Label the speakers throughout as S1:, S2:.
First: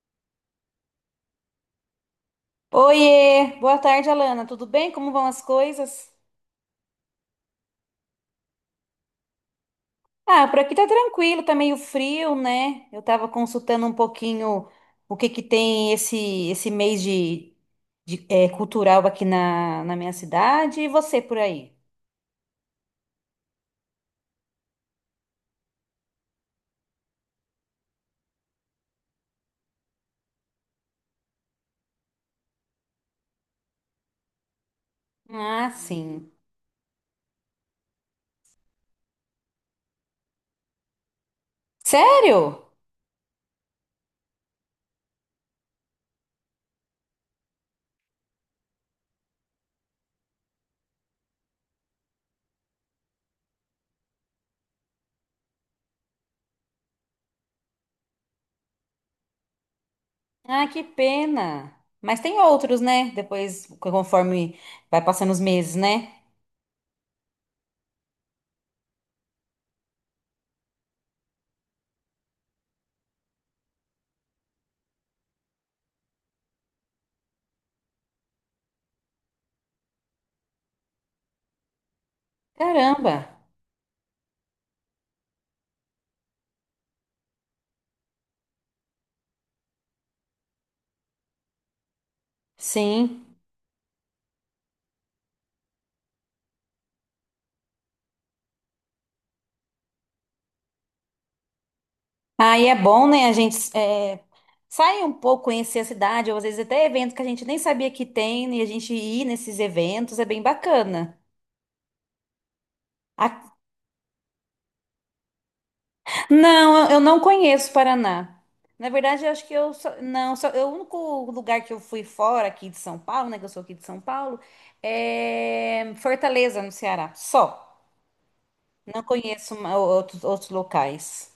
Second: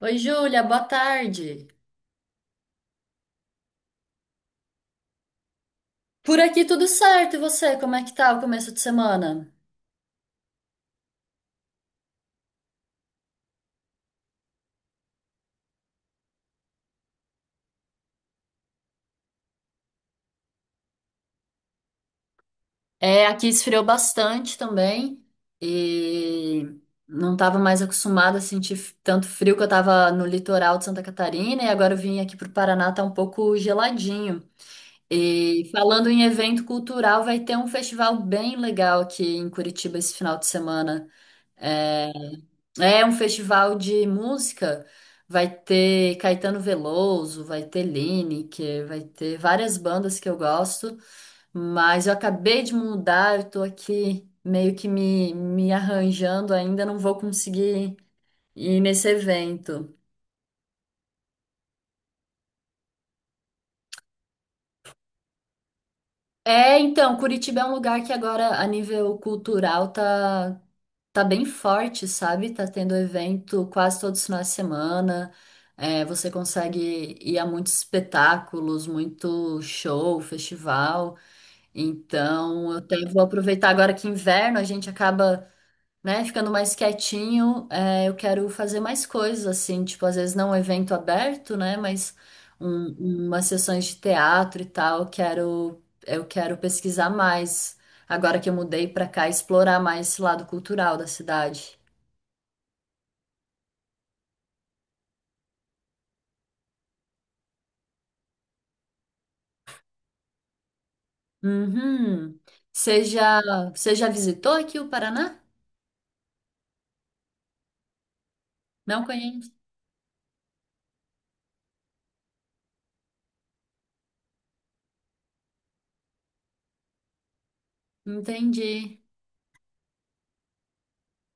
S1: Oi, Júlia, boa tarde.
S2: Oiê, boa tarde, Alana. Tudo bem? Como vão as coisas?
S1: Por aqui tudo certo, e você? Como é que tá o começo de semana?
S2: Ah, por aqui tá tranquilo, tá meio frio, né? Eu tava consultando um pouquinho o que que tem esse mês de cultural aqui na minha cidade e você por aí.
S1: É, aqui esfriou bastante também e não estava mais acostumada a sentir tanto frio que eu estava no litoral de Santa Catarina e agora eu vim aqui para o Paraná, tá um pouco geladinho. E
S2: Ah,
S1: falando em
S2: sim.
S1: evento cultural, vai ter um festival bem legal aqui em Curitiba esse final de semana. É,
S2: Sério?
S1: é um festival de música. Vai ter Caetano Veloso, vai ter Lineker, vai ter várias bandas que eu gosto, mas eu acabei de mudar, eu tô aqui meio que me arranjando ainda, não vou conseguir ir nesse evento.
S2: Ah, que pena. Mas tem outros, né? Depois, conforme vai passando os meses, né?
S1: É, então, Curitiba é um lugar que agora, a nível cultural, tá bem forte, sabe? Tá tendo evento quase todos os finais de semana. É, você consegue ir a muitos espetáculos, muito show, festival. Então, eu até
S2: Caramba.
S1: vou aproveitar agora que inverno, a gente acaba, né, ficando mais quietinho, é, eu quero fazer mais coisas, assim, tipo, às vezes não um evento aberto, né? Mas
S2: Sim.
S1: umas sessões de teatro e tal, eu quero pesquisar mais. Agora que eu mudei pra cá, explorar mais esse lado cultural da cidade.
S2: Aí é bom, né? A gente é, sai um pouco, conhecer a cidade, ou às vezes até evento que a gente nem sabia que tem, né, e a gente ir nesses eventos é bem bacana.
S1: Uhum. Você já,
S2: A-
S1: Você já visitou aqui o Paraná?
S2: Não, eu não conheço Paraná. Na
S1: Não
S2: verdade, eu acho
S1: conheço.
S2: que eu só, não, só, o único lugar que eu fui fora aqui de São Paulo, né? Que eu sou aqui de São Paulo, é Fortaleza, no Ceará. Só.
S1: Entendi.
S2: Não conheço outros locais.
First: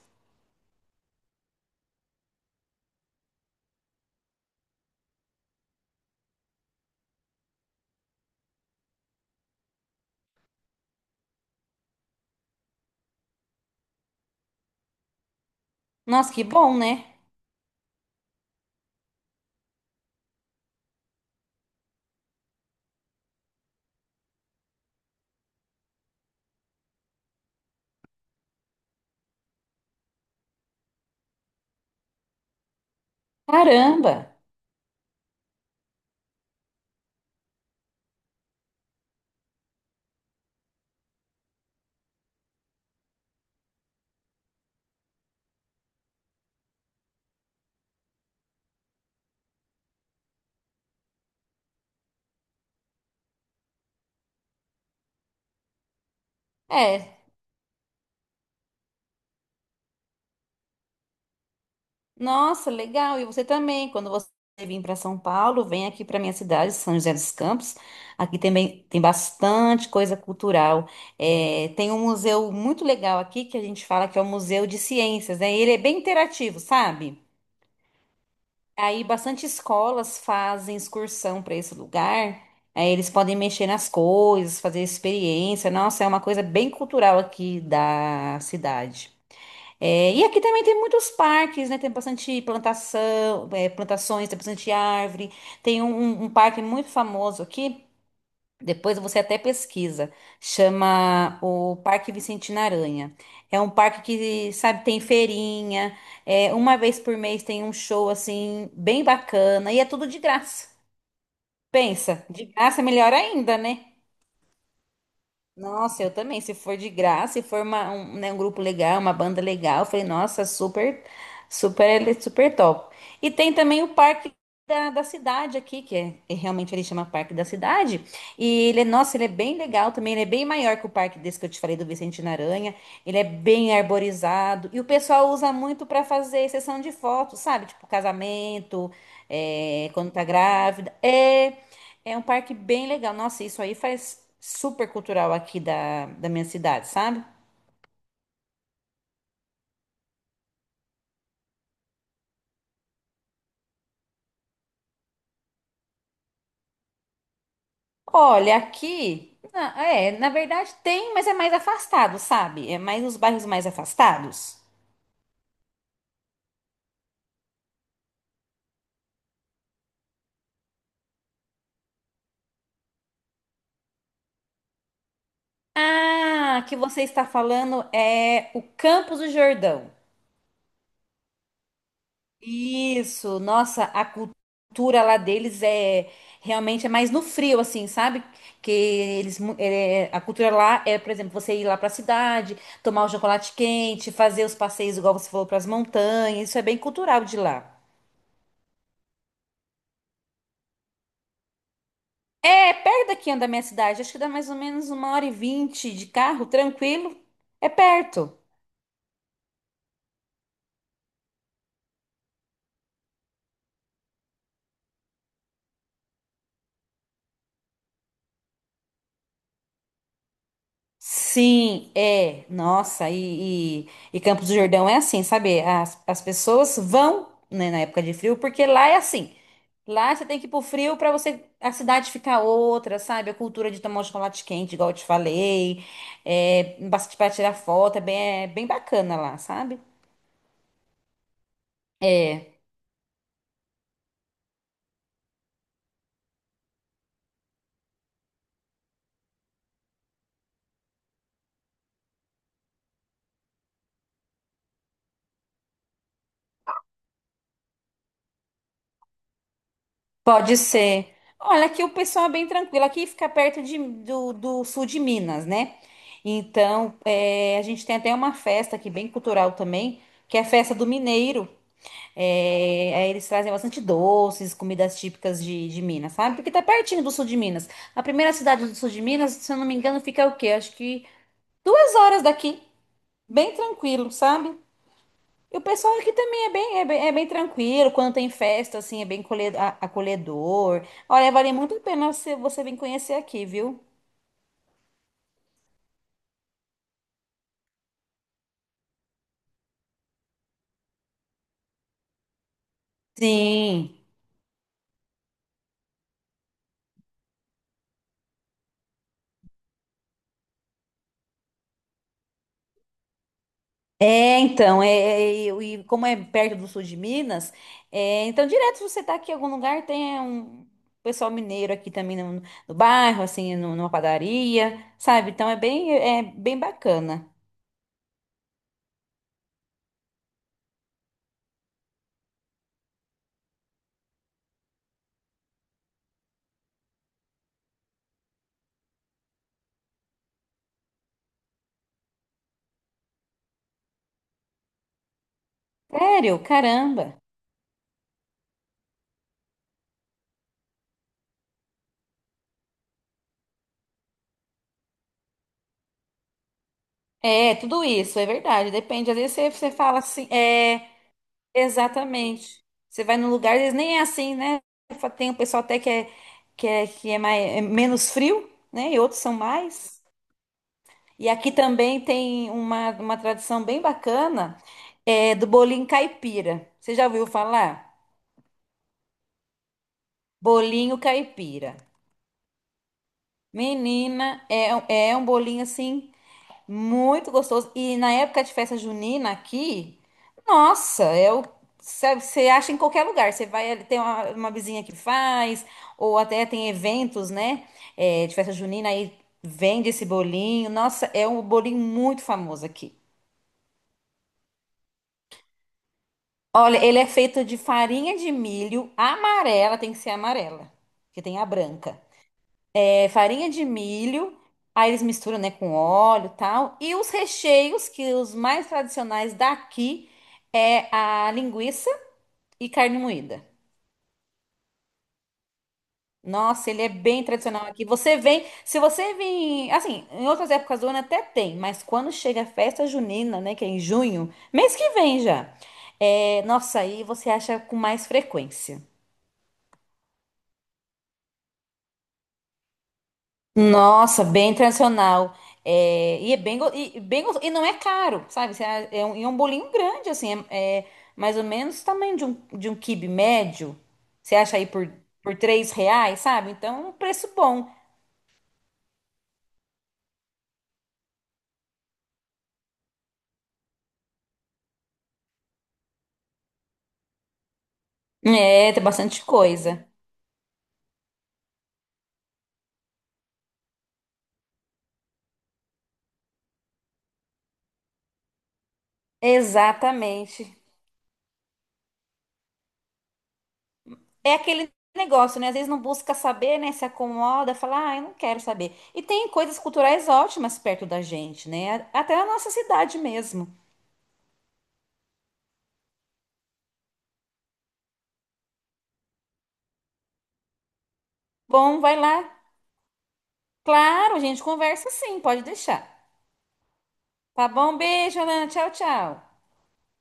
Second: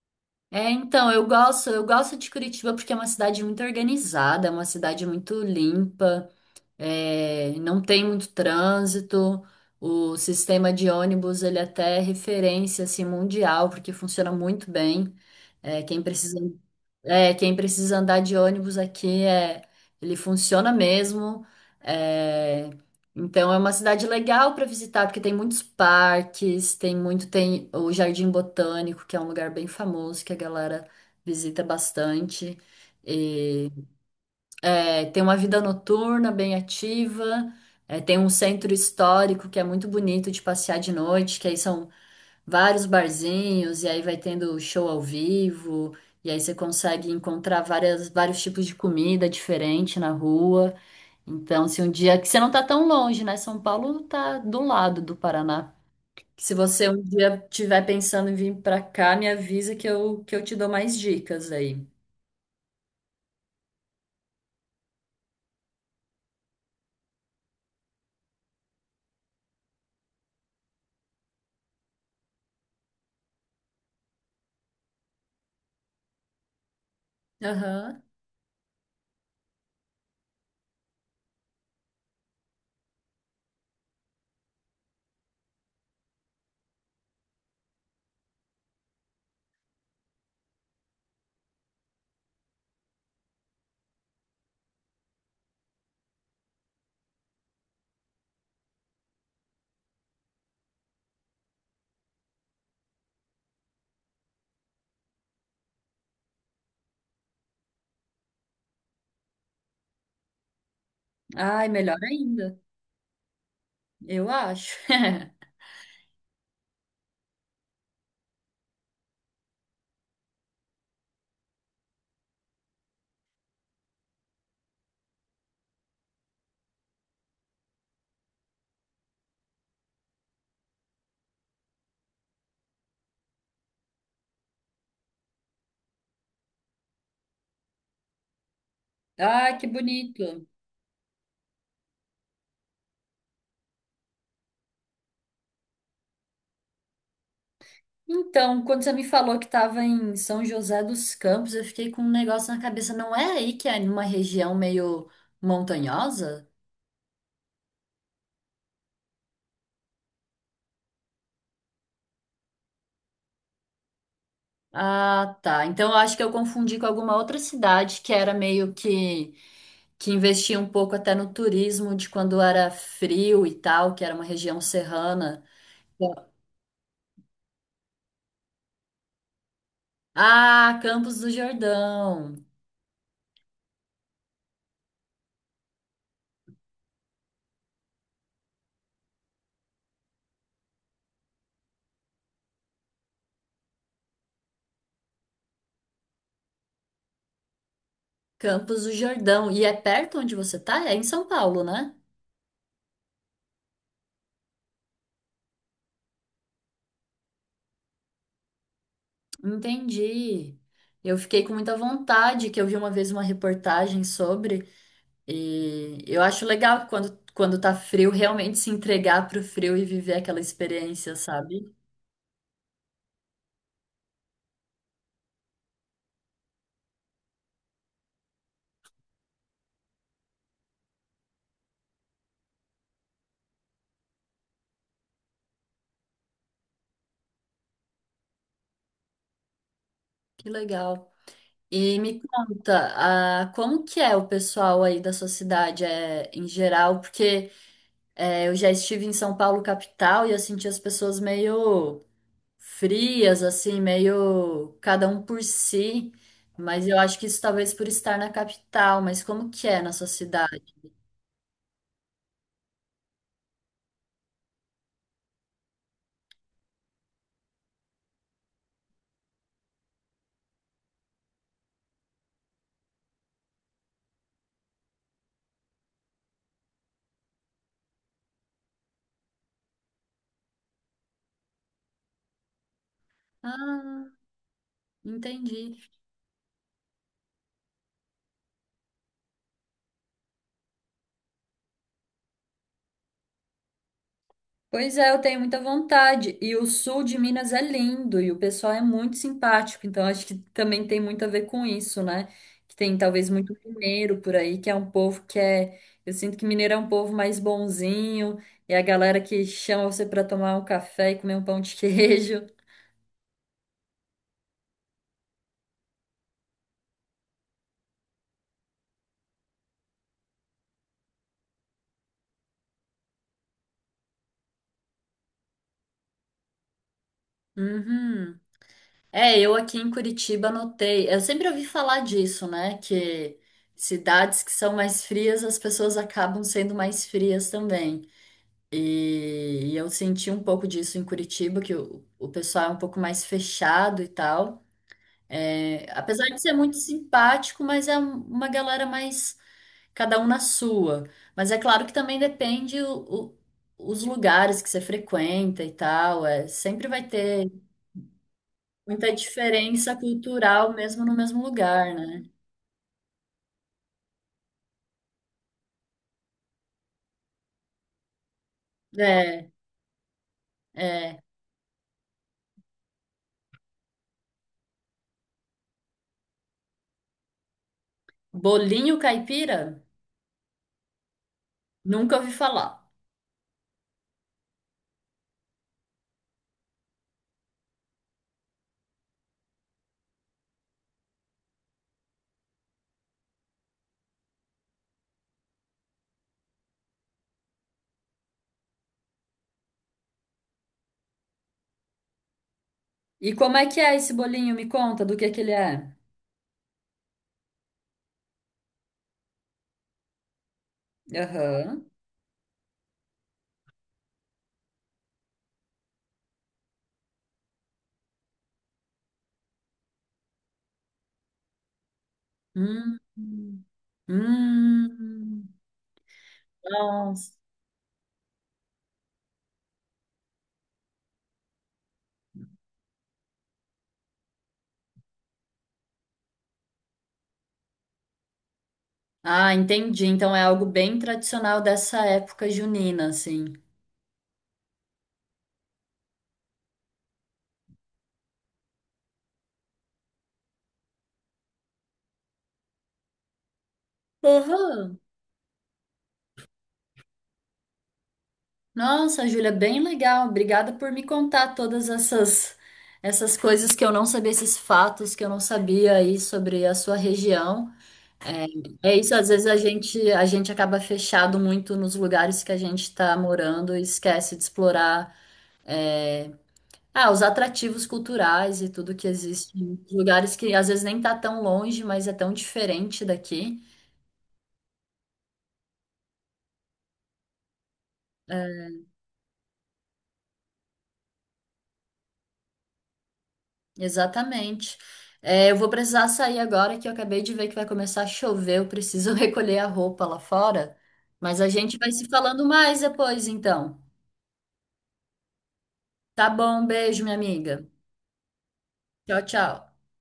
S1: É, então, eu gosto de Curitiba porque é uma cidade muito organizada, é uma cidade muito limpa. É, não tem muito trânsito. O sistema de ônibus ele até é referência assim, mundial, porque funciona muito bem. É, quem
S2: Nossa,
S1: precisa,
S2: que bom, né?
S1: quem precisa andar de ônibus aqui é, ele funciona mesmo. É, então é uma cidade legal para visitar, porque tem muitos parques, tem muito, tem o Jardim Botânico, que é um lugar bem famoso que a galera visita bastante.
S2: Caramba!
S1: É, tem uma vida noturna bem ativa, é, tem um centro histórico que é muito bonito de passear de noite, que aí são vários barzinhos, e aí vai tendo show ao vivo, e aí você consegue encontrar vários tipos de comida diferente na rua. Então, se um dia que você não tá tão longe, né? São Paulo tá do lado do Paraná. Se você um
S2: É.
S1: dia tiver pensando em vir pra cá, me avisa que eu te dou mais dicas aí.
S2: Nossa, legal. E você também, quando você vir para São Paulo, vem aqui para minha cidade, São José dos Campos. Aqui também tem bastante coisa cultural. É, tem um museu muito legal aqui que a gente fala que é o Museu de Ciências, né? Ele é bem interativo, sabe?
S1: Aham.
S2: Aí bastante escolas fazem excursão para esse lugar. Aí eles podem mexer nas coisas, fazer experiência. Nossa, é uma coisa bem cultural aqui da cidade. É, e aqui também tem muitos parques, né? Tem bastante plantação, é, plantações, tem bastante árvore. Tem um parque muito famoso aqui. Depois você até pesquisa. Chama o Parque Vicentina Aranha. É um parque que, sabe, tem feirinha. É, uma vez por mês tem um show assim bem bacana e é tudo de graça.
S1: Ai, melhor
S2: Pensa, de
S1: ainda,
S2: graça é melhor ainda, né?
S1: eu acho.
S2: Nossa, eu também. Se for de graça, se for um, né, um grupo legal, uma banda legal, eu falei, nossa, super, super, super top. E tem também o Parque da Cidade aqui, que é realmente ele chama Parque da Cidade. E ele, nossa, ele é bem legal também. Ele é bem maior que o parque desse que eu te falei do Vicente Aranha. Ele é bem arborizado. E o pessoal usa muito para fazer sessão de fotos, sabe? Tipo casamento,
S1: Ah, que
S2: é, quando tá
S1: bonito.
S2: grávida. É. É um parque bem legal. Nossa, isso aí faz super cultural aqui da minha cidade, sabe?
S1: Então, quando você me falou que estava em São José dos Campos, eu fiquei com um negócio na cabeça. Não é aí que é numa região meio montanhosa?
S2: Olha, aqui. É, na verdade tem, mas é mais afastado, sabe? É mais os bairros mais afastados.
S1: Ah, tá. Então, eu acho que eu confundi com alguma outra cidade que era meio que investia um pouco até no turismo de quando era frio e tal, que era uma região serrana.
S2: Ah, que você está falando é o Campos do Jordão.
S1: Ah, Campos do Jordão.
S2: Isso, nossa, a cultura lá deles é realmente é mais no frio, assim, sabe? Que eles a cultura lá é, por exemplo, você ir lá pra cidade, tomar o chocolate quente, fazer os passeios igual você falou pras montanhas, isso é bem cultural de lá.
S1: Campos do Jordão. E é perto onde você tá? É em São Paulo, né?
S2: É perto daqui da minha cidade, acho que dá mais ou menos 1h20 de carro, tranquilo, é perto.
S1: Entendi. Eu fiquei com muita vontade, que eu vi uma vez uma reportagem sobre, e eu acho legal quando tá frio, realmente se entregar pro frio e viver aquela experiência, sabe?
S2: Sim, é. Nossa, e Campos do Jordão é assim, sabe? As pessoas vão, né, na época de frio, porque lá é assim. Lá você tem que ir pro frio pra você a cidade ficar outra, sabe? A cultura de tomar um chocolate quente, igual eu te falei. É, bastante para tirar foto, é bem bacana lá, sabe?
S1: Que legal. E me
S2: É.
S1: conta, ah, como que é o pessoal aí da sua cidade, é, em geral? Porque é, eu já estive em São Paulo, capital, e eu senti as pessoas meio frias, assim, meio cada um por si. Mas eu acho que isso talvez por estar na capital, mas como que é na sua
S2: Pode
S1: cidade?
S2: ser. Olha, aqui o pessoal é bem tranquilo. Aqui fica perto do sul de Minas, né? Então, é, a gente tem até uma festa aqui, bem cultural também, que é a festa do Mineiro. É, aí eles trazem bastante doces, comidas típicas de Minas, sabe? Porque tá pertinho do sul de Minas. A primeira cidade do sul de Minas, se eu não me engano, fica o quê? Acho que 2 horas daqui. Bem
S1: Ah,
S2: tranquilo, sabe? E o
S1: entendi.
S2: pessoal aqui também é bem tranquilo, quando tem festa, assim, é bem acolhedor. Olha, vale muito a pena você, você vir conhecer aqui, viu?
S1: Pois é, eu tenho muita vontade. E o sul de Minas é lindo e o pessoal é muito simpático, então acho que também tem muito a ver com isso, né? Que tem talvez muito
S2: Sim.
S1: mineiro por aí, que é um povo que é. Eu sinto que mineiro é um povo mais bonzinho, é a galera que chama você para tomar um café e comer um pão de queijo.
S2: É, então, e como é perto do sul de Minas, é, então direto se você tá aqui em algum lugar, tem um pessoal mineiro aqui também no bairro, assim, numa padaria, sabe? Então é bem bacana.
S1: Uhum. É, eu aqui em Curitiba notei. Eu sempre ouvi falar disso, né? Que cidades que são mais frias, as pessoas acabam sendo mais frias também. E eu senti um pouco disso em Curitiba, que o pessoal é um pouco mais fechado e tal. É, apesar
S2: Sério?
S1: de ser muito
S2: Caramba.
S1: simpático, mas é uma galera mais cada um na sua. Mas é claro que também depende os lugares que você frequenta e tal. É, sempre vai ter.
S2: É, tudo isso, é verdade. Depende.
S1: Muita
S2: Às vezes você
S1: diferença
S2: fala assim.
S1: cultural
S2: É.
S1: mesmo no mesmo lugar, né?
S2: Exatamente. Você vai num lugar, eles nem é assim, né? Tem o pessoal até que é mais, é menos frio, né? E outros são
S1: É,
S2: mais.
S1: é.
S2: E aqui também tem uma tradição bem bacana, é do bolinho caipira. Você já ouviu falar?
S1: Bolinho caipira?
S2: Bolinho caipira.
S1: Nunca ouvi falar.
S2: Menina, é um bolinho assim muito gostoso. E na época de festa junina aqui, nossa, é o. Sabe, você acha em qualquer lugar. Você vai, tem uma vizinha que faz, ou até tem eventos, né? É, de festa junina, aí vende esse bolinho. Nossa, é um bolinho muito famoso aqui.
S1: E como é que é esse bolinho? Me conta do que ele é.
S2: Olha, ele é feito de farinha de milho amarela, tem que ser amarela, porque tem a
S1: Aham.
S2: branca. É farinha de milho, aí eles misturam, né, com óleo e tal. E os recheios, que os mais tradicionais daqui é a linguiça e carne
S1: Hum.
S2: moída.
S1: Hum.
S2: Nossa, ele é bem
S1: Nossa.
S2: tradicional aqui. Você vem, se você vir, assim, em outras épocas do ano até tem, mas quando chega a festa junina, né, que é em junho, mês que vem já. É, nossa, aí você acha com mais frequência.
S1: Ah, entendi. Então é algo bem tradicional dessa época junina, assim.
S2: Nossa, bem tradicional. É, e é bem, e bem gostoso. E não é caro, sabe? É um, e é um bolinho grande, assim. É, é mais ou menos o tamanho de um quibe médio. Você acha aí
S1: Aham.
S2: por R$ 3, sabe? Então, um preço bom.
S1: Nossa, Júlia, bem legal. Obrigada por me contar todas essas coisas que eu não sabia, esses fatos que eu não sabia aí sobre a sua região.
S2: É, tem
S1: É isso,
S2: bastante
S1: às vezes
S2: coisa.
S1: a gente acaba fechado muito nos lugares que a gente está morando e esquece de explorar é, ah, os atrativos culturais e tudo que existe em lugares que
S2: Exatamente.
S1: às vezes nem tá tão longe, mas é tão diferente daqui.
S2: É aquele negócio, né? Às vezes não busca saber, né? Se acomoda, fala, ah, eu não quero saber. E tem coisas culturais ótimas perto da gente, né? Até a nossa cidade mesmo.
S1: Exatamente. É, eu vou precisar sair agora que eu acabei de ver que vai começar a chover. Eu preciso recolher a roupa lá fora. Mas a gente
S2: Bom,
S1: vai
S2: vai
S1: se
S2: lá.
S1: falando mais depois, então.
S2: Claro, a gente conversa sim, pode deixar.
S1: Tá bom, beijo, minha
S2: Tá
S1: amiga.
S2: bom? Beijo, Alan. Tchau,
S1: Tchau,
S2: tchau.
S1: tchau.